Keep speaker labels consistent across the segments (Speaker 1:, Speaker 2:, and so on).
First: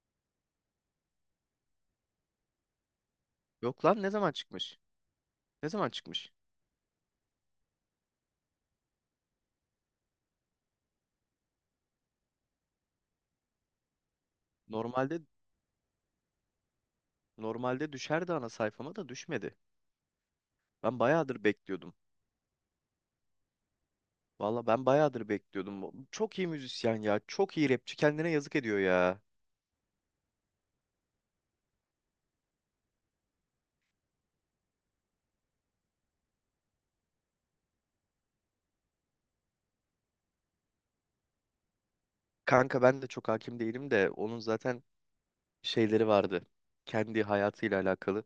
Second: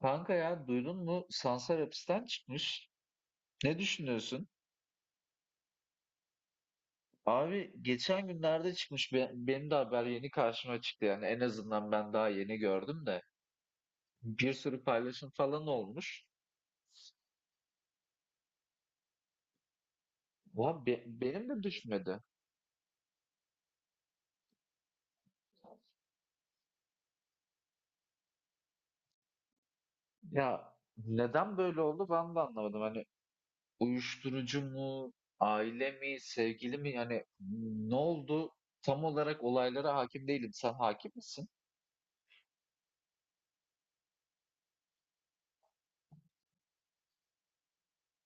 Speaker 1: Kanka, ya duydun mu? Sansar hapisten çıkmış. Ne
Speaker 2: Yok lan ne zaman
Speaker 1: düşünüyorsun?
Speaker 2: çıkmış? Ne zaman çıkmış?
Speaker 1: Abi geçen günlerde çıkmış. Benim de haber yeni karşıma çıktı yani. En azından ben daha yeni gördüm de. Bir sürü
Speaker 2: Normalde
Speaker 1: paylaşım falan olmuş.
Speaker 2: normalde düşerdi ana sayfama da düşmedi.
Speaker 1: Ulan
Speaker 2: Ben bayağıdır
Speaker 1: benim de
Speaker 2: bekliyordum.
Speaker 1: düşmedi.
Speaker 2: Valla ben bayağıdır bekliyordum. Çok iyi müzisyen ya. Çok iyi rapçi. Kendine yazık ediyor ya.
Speaker 1: Ya neden böyle oldu ben de anlamadım. Hani uyuşturucu mu, aile mi, sevgili mi? Yani ne oldu? Tam olarak olaylara hakim değilim. Sen hakim misin?
Speaker 2: Kanka ben de çok hakim değilim de onun zaten şeyleri vardı. Kendi hayatıyla alakalı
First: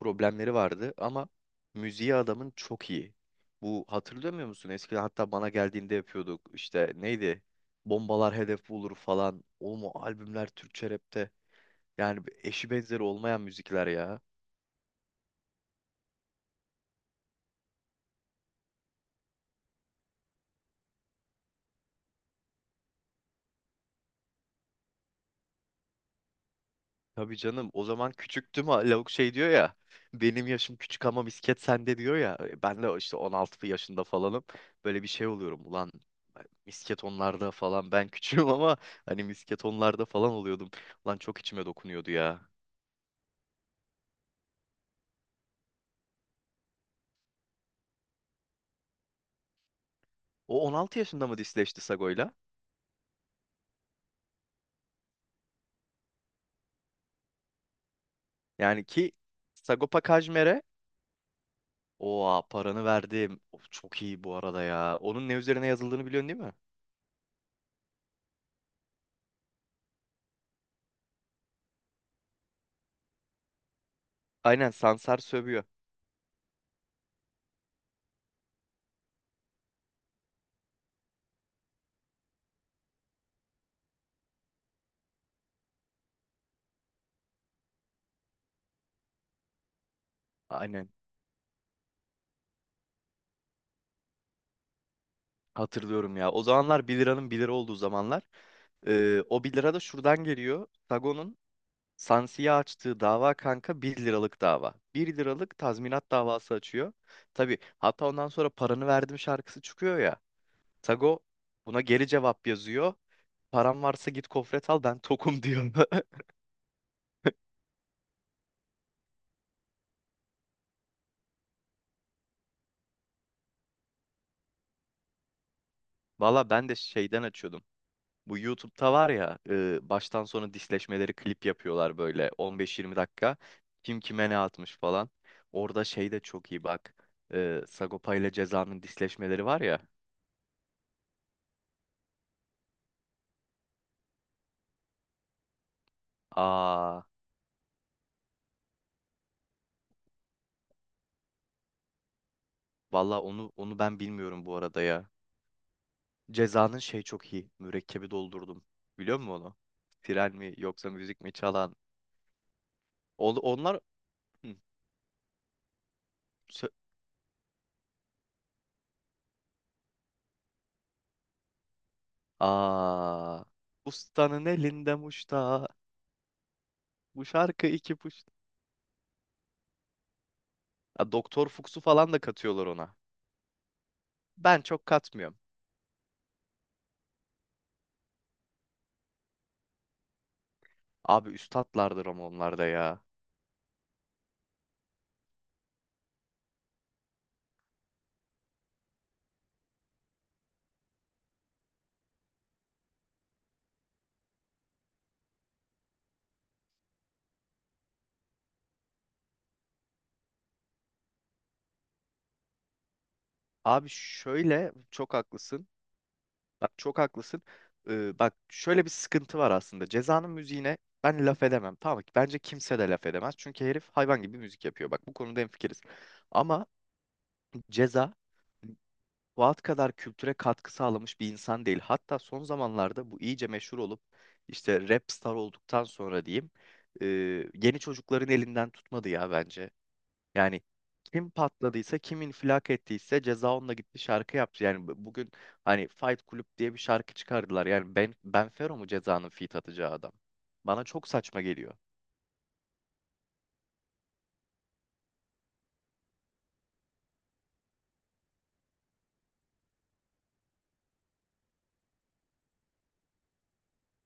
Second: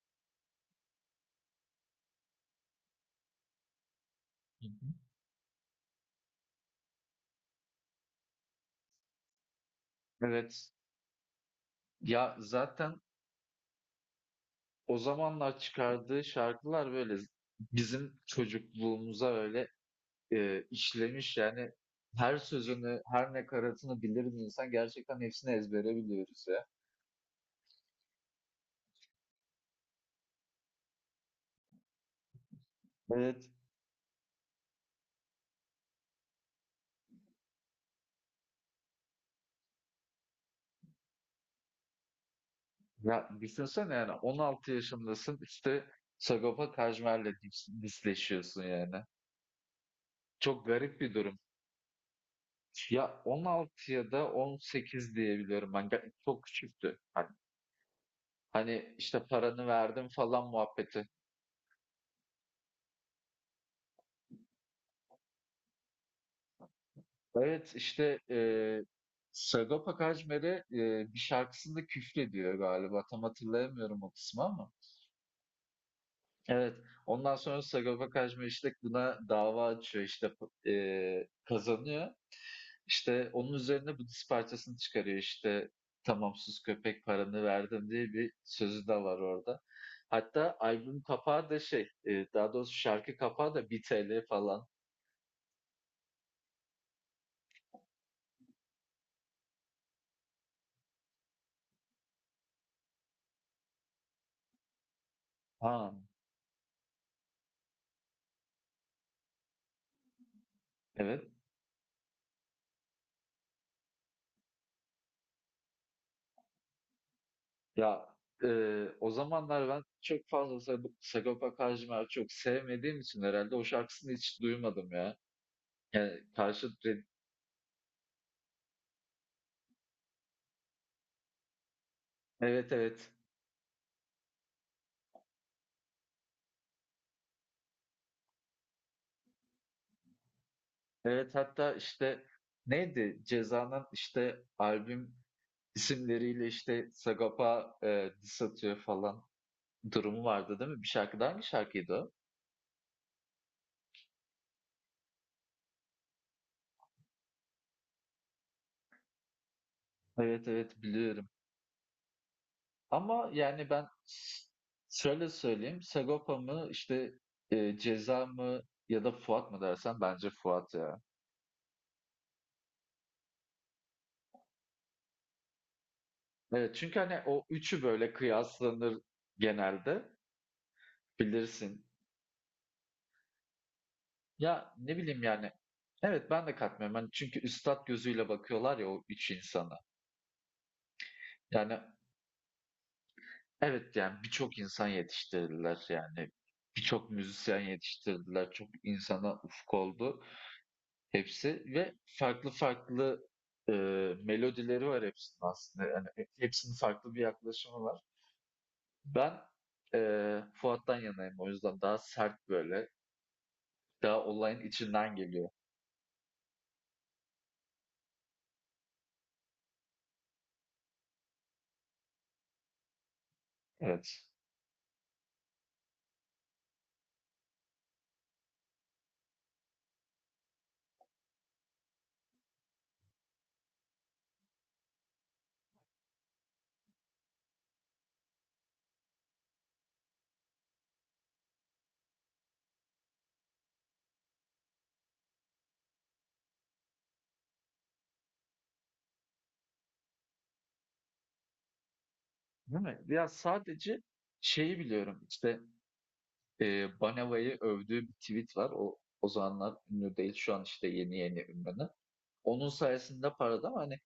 Speaker 2: problemleri vardı ama müziği adamın çok iyi. Bu hatırlamıyor
Speaker 1: Hı
Speaker 2: musun?
Speaker 1: hı.
Speaker 2: Eskiden hatta bana geldiğinde yapıyorduk. İşte neydi? Bombalar hedef bulur falan. Oğlum o albümler
Speaker 1: Evet.
Speaker 2: Türkçe rapte. Yani
Speaker 1: Ya
Speaker 2: eşi
Speaker 1: zaten
Speaker 2: benzeri olmayan müzikler ya.
Speaker 1: o zamanlar çıkardığı şarkılar böyle bizim çocukluğumuza öyle işlemiş yani, her sözünü, her nakaratını biliriz, insan gerçekten hepsini ezbere biliyoruz ya.
Speaker 2: Tabii canım o zaman küçüktüm ha, lavuk şey diyor ya. Benim yaşım küçük ama misket sende diyor ya. Ben de işte
Speaker 1: Evet.
Speaker 2: 16 yaşında falanım. Böyle bir şey oluyorum ulan misket onlarda falan ben küçüğüm ama hani misket onlarda falan oluyordum. Ulan çok içime dokunuyordu ya.
Speaker 1: Ya düşünsene, yani 16 yaşındasın işte Sagopa Kajmer'le disleşiyorsun yani.
Speaker 2: O
Speaker 1: Çok
Speaker 2: 16
Speaker 1: garip bir
Speaker 2: yaşında mı
Speaker 1: durum.
Speaker 2: disleşti Sago'yla?
Speaker 1: Ya 16 ya da 18 diye biliyorum ben. Çok küçüktü.
Speaker 2: Yani
Speaker 1: Hani
Speaker 2: ki
Speaker 1: işte paranı
Speaker 2: Sagopa
Speaker 1: verdim falan
Speaker 2: Kajmer'e
Speaker 1: muhabbeti.
Speaker 2: oha paranı verdim. Of, çok iyi bu arada ya. Onun ne üzerine yazıldığını biliyorsun değil mi?
Speaker 1: Evet, işte Sagopa Kajmer'e bir şarkısında küfrediyor galiba. Tam hatırlayamıyorum o kısmı ama.
Speaker 2: Aynen Sansar sövüyor.
Speaker 1: Evet. Ondan sonra Sagopa Kajmer işte buna dava açıyor, işte kazanıyor. İşte onun üzerine bu diss parçasını çıkarıyor, işte tamam sus köpek paranı verdim diye bir sözü de var orada. Hatta
Speaker 2: Aynen.
Speaker 1: albüm kapağı da daha doğrusu şarkı kapağı da 1 TL falan.
Speaker 2: Hatırlıyorum ya. O zamanlar bir liranın bir lira olduğu zamanlar. O bir lira da şuradan geliyor. Sagon'un Sansi'ye açtığı dava kanka bir liralık dava. Bir liralık
Speaker 1: Ha,
Speaker 2: tazminat davası açıyor. Tabii hatta ondan sonra paranı verdim şarkısı çıkıyor ya. Sago
Speaker 1: evet.
Speaker 2: buna geri cevap yazıyor. Param varsa git kofret al ben tokum diyor.
Speaker 1: Ya o zamanlar ben çok fazla Sagopa Kajmer'i çok sevmediğim için herhalde o şarkısını hiç duymadım ya. Yani
Speaker 2: Valla
Speaker 1: karşı,
Speaker 2: ben de şeyden açıyordum. Bu YouTube'da var ya baştan sona disleşmeleri klip yapıyorlar böyle
Speaker 1: evet
Speaker 2: 15-20
Speaker 1: evet.
Speaker 2: dakika. Kim kime ne atmış falan. Orada şey de çok iyi bak. Sagopa ile Ceza'nın disleşmeleri var ya.
Speaker 1: Evet, hatta işte neydi? Ceza'nın işte albüm isimleriyle işte
Speaker 2: Aa
Speaker 1: Sagopa diss atıyor falan durumu vardı değil mi? Bir şarkıda, hangi şarkıydı o?
Speaker 2: valla onu ben bilmiyorum bu arada ya. Ceza'nın şey çok iyi. Mürekkebi doldurdum. Biliyor musun onu? Tren
Speaker 1: Evet
Speaker 2: mi
Speaker 1: evet,
Speaker 2: yoksa müzik
Speaker 1: biliyorum.
Speaker 2: mi çalan?
Speaker 1: Ama
Speaker 2: On-
Speaker 1: yani
Speaker 2: onlar Hı,
Speaker 1: şöyle söyleyeyim. Sagopa mı
Speaker 2: sö-
Speaker 1: işte Ceza mı ya da Fuat mı dersen, bence Fuat ya.
Speaker 2: Aa ustanın elinde muşta.
Speaker 1: Evet, çünkü hani
Speaker 2: Bu
Speaker 1: o
Speaker 2: şarkı
Speaker 1: üçü
Speaker 2: iki
Speaker 1: böyle
Speaker 2: puşta.
Speaker 1: kıyaslanır genelde,
Speaker 2: Ha, Doktor Fuchs'u
Speaker 1: bilirsin.
Speaker 2: falan da katıyorlar ona. Ben
Speaker 1: Ya
Speaker 2: çok
Speaker 1: ne bileyim
Speaker 2: katmıyorum.
Speaker 1: yani. Evet, ben de katmıyorum. Hani çünkü üstat gözüyle bakıyorlar ya o üç insana.
Speaker 2: Abi
Speaker 1: Yani
Speaker 2: üstatlardır ama onlar da ya.
Speaker 1: evet, yani birçok insan yetiştirdiler yani. Birçok müzisyen yetiştirdiler. Çok insana ufuk oldu. Hepsi ve farklı farklı, melodileri var hepsinin aslında. Yani hepsinin farklı bir yaklaşımı var. Ben, Fuat'tan yanayım o yüzden. Daha sert böyle,
Speaker 2: Abi
Speaker 1: daha olayın
Speaker 2: şöyle çok
Speaker 1: içinden geliyor.
Speaker 2: haklısın. Bak çok haklısın. Bak şöyle bir sıkıntı var aslında. Ceza'nın müziğine ben laf edemem. Tamam mı? Bence kimse de laf edemez. Çünkü herif hayvan
Speaker 1: Evet.
Speaker 2: gibi müzik yapıyor. Bak bu konuda hemfikiriz. Ama Ceza Fuat kadar kültüre katkı sağlamış bir insan değil. Hatta son zamanlarda bu iyice meşhur olup işte rap star olduktan sonra diyeyim e, yeni çocukların elinden tutmadı ya bence. Yani kim patladıysa, kim infilak ettiyse ceza onunla gitti şarkı yaptı. Yani bugün hani Fight Club diye bir şarkı çıkardılar. Yani ben benfero mu cezanın feat atacağı adam? Bana çok saçma geliyor.
Speaker 1: Değil mi? Ya sadece şeyi biliyorum işte, Baneva'yı övdüğü bir tweet var. O, o zamanlar ünlü değil. Şu an işte yeni yeni ünlü. Onun sayesinde parladı ama hani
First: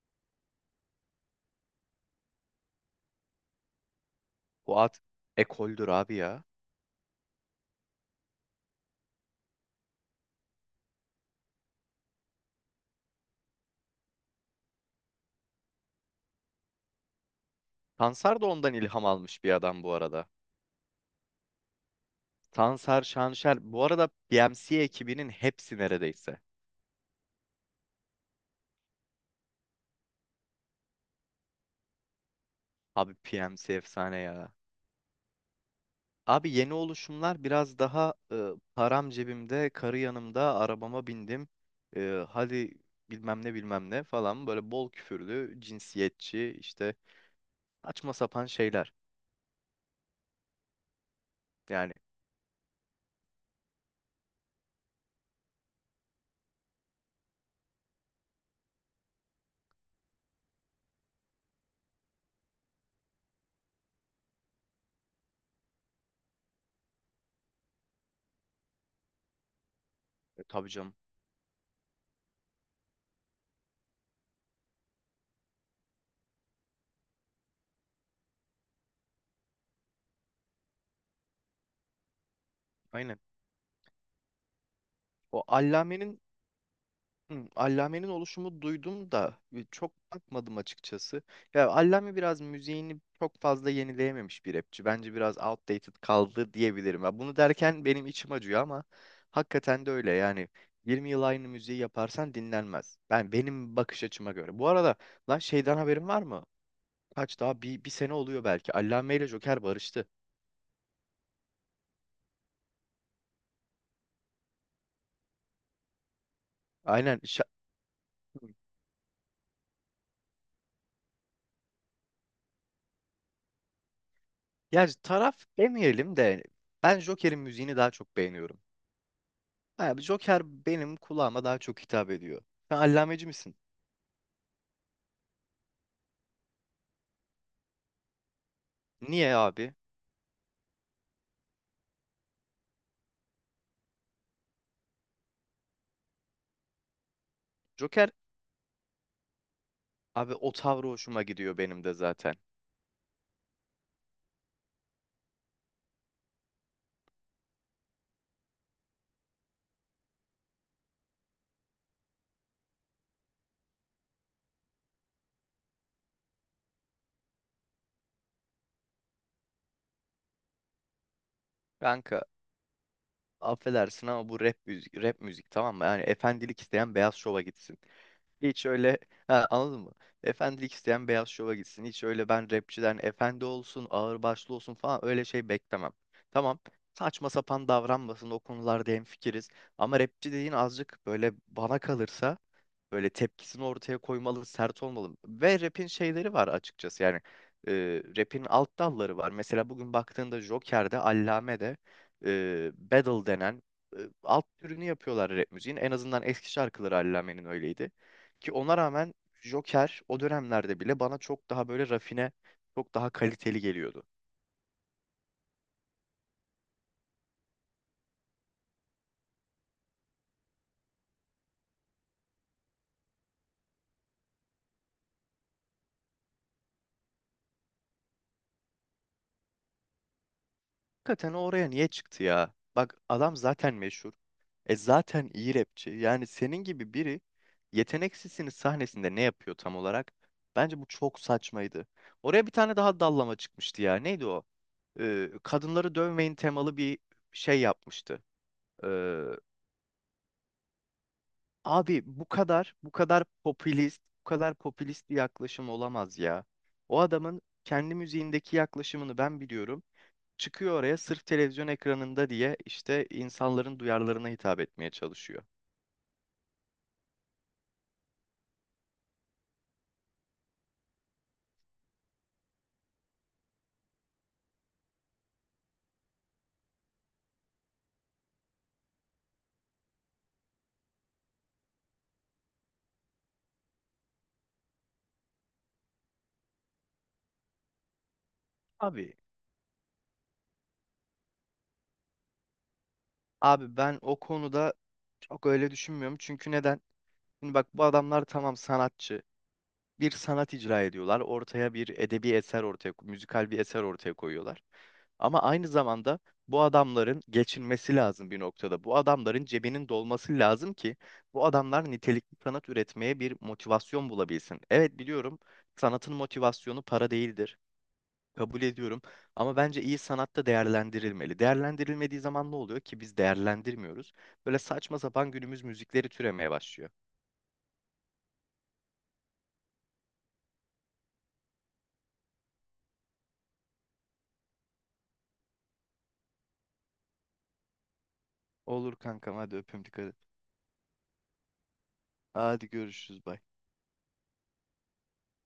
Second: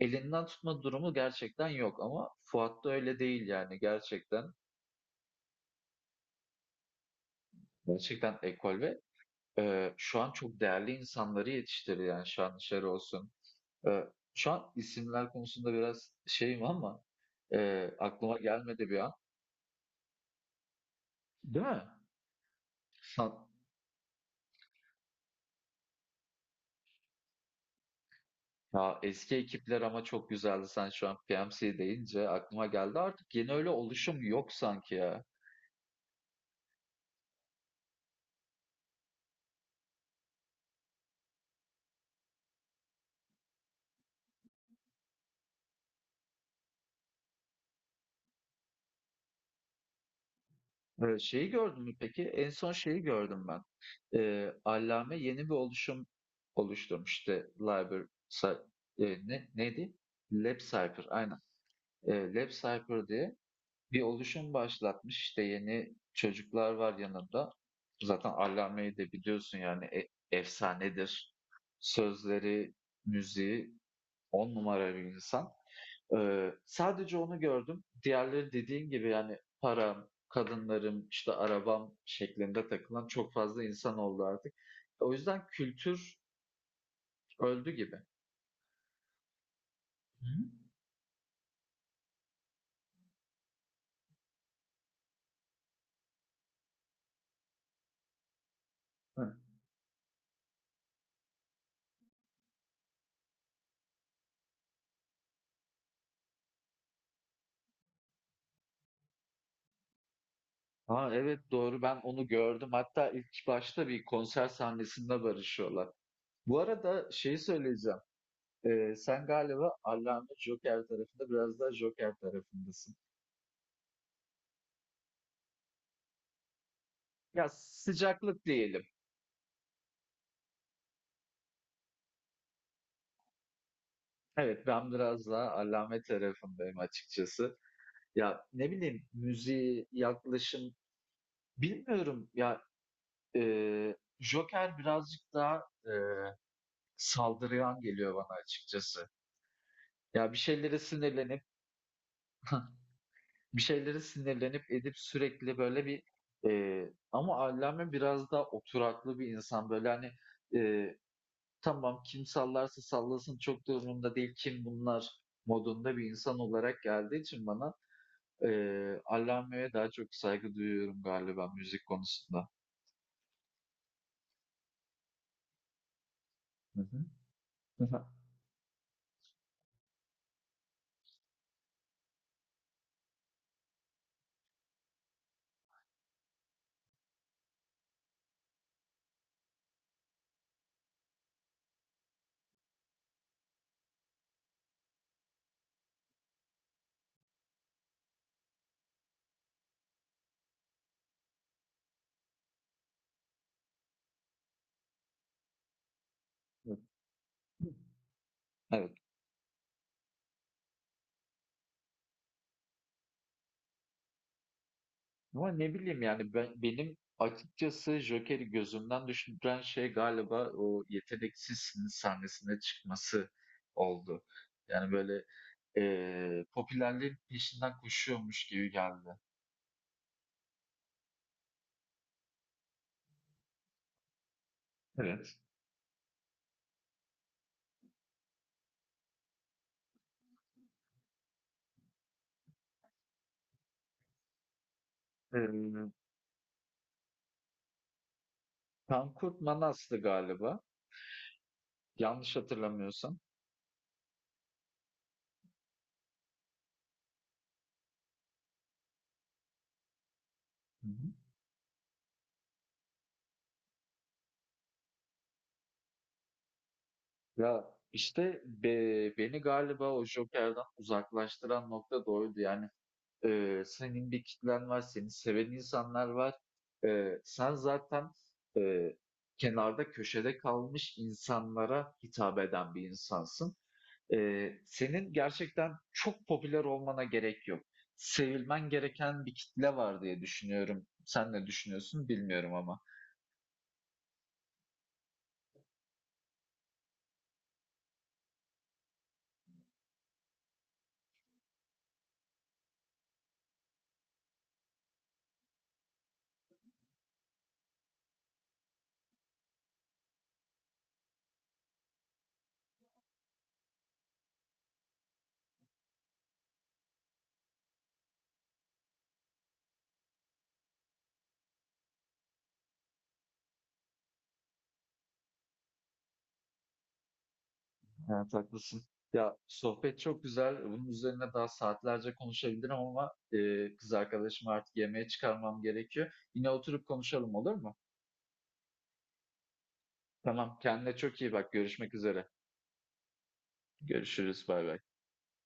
Speaker 1: elinden tutma durumu gerçekten yok, ama Fuat'ta öyle değil yani gerçekten.
Speaker 2: Bu at ekoldür abi ya.
Speaker 1: Gerçekten ekol ve, şu an çok değerli insanları yetiştiriyor. Yani şu an dışarı olsun. Eee, şu an isimler konusunda biraz şeyim ama, aklıma
Speaker 2: Tansar da ondan
Speaker 1: gelmedi bir
Speaker 2: ilham
Speaker 1: an.
Speaker 2: almış bir adam bu arada.
Speaker 1: Değil mi?
Speaker 2: Tansar,
Speaker 1: Sen?
Speaker 2: Şanşer. Bu arada PMC ekibinin hepsi neredeyse.
Speaker 1: Ya, eski ekipler ama çok güzeldi. Sen şu an PMC deyince aklıma geldi.
Speaker 2: Abi
Speaker 1: Artık yeni
Speaker 2: PMC
Speaker 1: öyle
Speaker 2: efsane
Speaker 1: oluşum
Speaker 2: ya.
Speaker 1: yok sanki ya.
Speaker 2: Abi yeni oluşumlar biraz daha param cebimde, karı yanımda, arabama bindim. Hadi bilmem ne bilmem ne falan böyle bol küfürlü, cinsiyetçi işte saçma sapan şeyler.
Speaker 1: Şeyi gördün
Speaker 2: Yani
Speaker 1: mü peki? En son şeyi gördüm ben. Allame yeni bir oluşum oluşturmuş. İşte Liber Cy, ne neydi? LabCypher. Aynen. Lab Cypher diye bir oluşum başlatmış. İşte yeni çocuklar var yanında. Zaten Allame'yi de biliyorsun yani
Speaker 2: tabii canım.
Speaker 1: efsanedir. Sözleri, müziği on numara bir insan. Sadece onu gördüm. Diğerleri dediğin gibi yani param, kadınlarım, işte arabam şeklinde takılan
Speaker 2: Aynen.
Speaker 1: çok fazla insan oldu artık. O
Speaker 2: O
Speaker 1: yüzden kültür
Speaker 2: Allame'nin Hı,
Speaker 1: öldü gibi.
Speaker 2: Allame'nin oluşumu duydum da çok bakmadım açıkçası. Ya Allame biraz müziğini çok fazla yenileyememiş bir rapçi. Bence biraz outdated kaldı diyebilirim. Ya bunu derken benim içim acıyor ama
Speaker 1: Hı.
Speaker 2: hakikaten de öyle. Yani 20 yıl aynı müziği yaparsan dinlenmez. Ben benim bakış açıma göre. Bu arada lan şeyden haberin var mı? Kaç daha bir sene oluyor belki. Allame ile Joker barıştı.
Speaker 1: Ha, evet doğru, ben onu gördüm. Hatta ilk başta bir konser sahnesinde barışıyorlar. Bu arada
Speaker 2: Aynen.
Speaker 1: şeyi söyleyeceğim. Sen galiba Allame Joker tarafında, biraz daha Joker tarafındasın.
Speaker 2: Yani taraf demeyelim de ben Joker'in
Speaker 1: Ya
Speaker 2: müziğini daha çok
Speaker 1: sıcaklık
Speaker 2: beğeniyorum.
Speaker 1: diyelim.
Speaker 2: Abi Joker benim kulağıma daha çok hitap ediyor. Sen allameci misin?
Speaker 1: Evet, ben biraz daha Allame tarafındayım açıkçası. Ya ne bileyim
Speaker 2: Niye abi?
Speaker 1: müziği, yaklaşım bilmiyorum ya, Joker birazcık daha saldırgan
Speaker 2: Joker
Speaker 1: geliyor bana açıkçası. Ya
Speaker 2: abi
Speaker 1: bir
Speaker 2: o
Speaker 1: şeylere
Speaker 2: tavrı hoşuma
Speaker 1: sinirlenip
Speaker 2: gidiyor benim de zaten.
Speaker 1: bir şeylere sinirlenip edip sürekli böyle, ama Allame biraz daha oturaklı bir insan. Böyle, hani, eee, tamam kim sallarsa sallasın çok da umurumda değil, kim bunlar modunda bir insan olarak geldiği için bana, Allame'ye daha çok saygı duyuyorum galiba müzik
Speaker 2: Kanka
Speaker 1: konusunda.
Speaker 2: affedersin ama bu rap müzik, rap müzik tamam mı? Yani efendilik
Speaker 1: Hı
Speaker 2: isteyen
Speaker 1: hı.
Speaker 2: beyaz şova gitsin.
Speaker 1: Hı hı.
Speaker 2: Hiç öyle ha, anladın mı? Efendilik isteyen beyaz şova gitsin. Hiç öyle ben rapçiden efendi olsun, ağırbaşlı olsun falan öyle şey beklemem. Tamam. Saçma sapan davranmasın o konularda hemfikiriz. Ama rapçi dediğin azıcık böyle bana kalırsa böyle tepkisini ortaya koymalı, sert olmalı. Ve rap'in şeyleri var açıkçası. Yani e, rap'in alt dalları var. Mesela bugün baktığında Joker'de, Allame'de battle denen alt türünü yapıyorlar rap müziğin. En azından eski
Speaker 1: Evet.
Speaker 2: şarkıları Allame'nin öyleydi. Ki ona
Speaker 1: Evet.
Speaker 2: rağmen Joker o dönemlerde bile bana çok daha böyle rafine, çok daha kaliteli geliyordu.
Speaker 1: Ama ne bileyim yani ben, benim açıkçası Joker'i gözümden düşüren şey galiba o yeteneksizsiniz sahnesine çıkması oldu. Yani böyle popülerliğin peşinden koşuyormuş gibi geldi.
Speaker 2: Hakikaten oraya niye çıktı ya? Bak adam zaten meşhur. E zaten
Speaker 1: Evet.
Speaker 2: iyi rapçi. Yani senin gibi biri yeteneksizsiniz sahnesinde ne yapıyor tam olarak? Bence bu çok saçmaydı. Oraya bir tane daha dallama çıkmıştı ya. Neydi o?
Speaker 1: Eee
Speaker 2: Kadınları dövmeyin temalı bir şey yapmıştı. Ee,
Speaker 1: Tankurt Manas'tı galiba.
Speaker 2: Abi bu
Speaker 1: Yanlış
Speaker 2: kadar, bu
Speaker 1: hatırlamıyorsam.
Speaker 2: kadar popülist, bu kadar popülist bir yaklaşım olamaz ya. O adamın kendi müziğindeki yaklaşımını ben biliyorum çıkıyor
Speaker 1: Hı
Speaker 2: oraya
Speaker 1: hı.
Speaker 2: sırf televizyon ekranında diye işte insanların duyarlarına hitap etmeye çalışıyor.
Speaker 1: Ya işte beni galiba o Joker'dan uzaklaştıran nokta da oydu. Yani senin bir kitlen var, seni seven insanlar var. Sen zaten, eee, kenarda, köşede kalmış insanlara hitap eden bir insansın. Senin gerçekten çok popüler olmana gerek yok. Sevilmen
Speaker 2: Abi,
Speaker 1: gereken bir kitle var diye düşünüyorum. Sen ne düşünüyorsun bilmiyorum ama.
Speaker 2: abi, ben o konuda çok öyle düşünmüyorum. Çünkü neden? Şimdi bak bu adamlar tamam sanatçı. Bir sanat icra ediyorlar. Ortaya bir edebi eser ortaya, müzikal bir eser ortaya koyuyorlar. Ama aynı zamanda bu adamların geçinmesi lazım bir noktada. Bu adamların cebinin dolması lazım ki bu adamlar nitelikli sanat üretmeye bir motivasyon bulabilsin. Evet biliyorum sanatın motivasyonu para değildir. Kabul ediyorum. Ama bence iyi sanatta değerlendirilmeli. Değerlendirilmediği zaman ne oluyor ki biz değerlendirmiyoruz. Böyle saçma sapan günümüz müzikleri türemeye başlıyor.
Speaker 1: Evet, haklısın. Ya sohbet çok güzel. Bunun üzerine daha saatlerce konuşabilirim ama, kız arkadaşımı artık yemeğe çıkarmam gerekiyor. Yine oturup konuşalım, olur mu?
Speaker 2: Olur kankam hadi öpüm dikkat et.
Speaker 1: Tamam, kendine çok iyi bak. Görüşmek üzere.
Speaker 2: Hadi görüşürüz. Bye.
Speaker 1: Görüşürüz. Bay bay.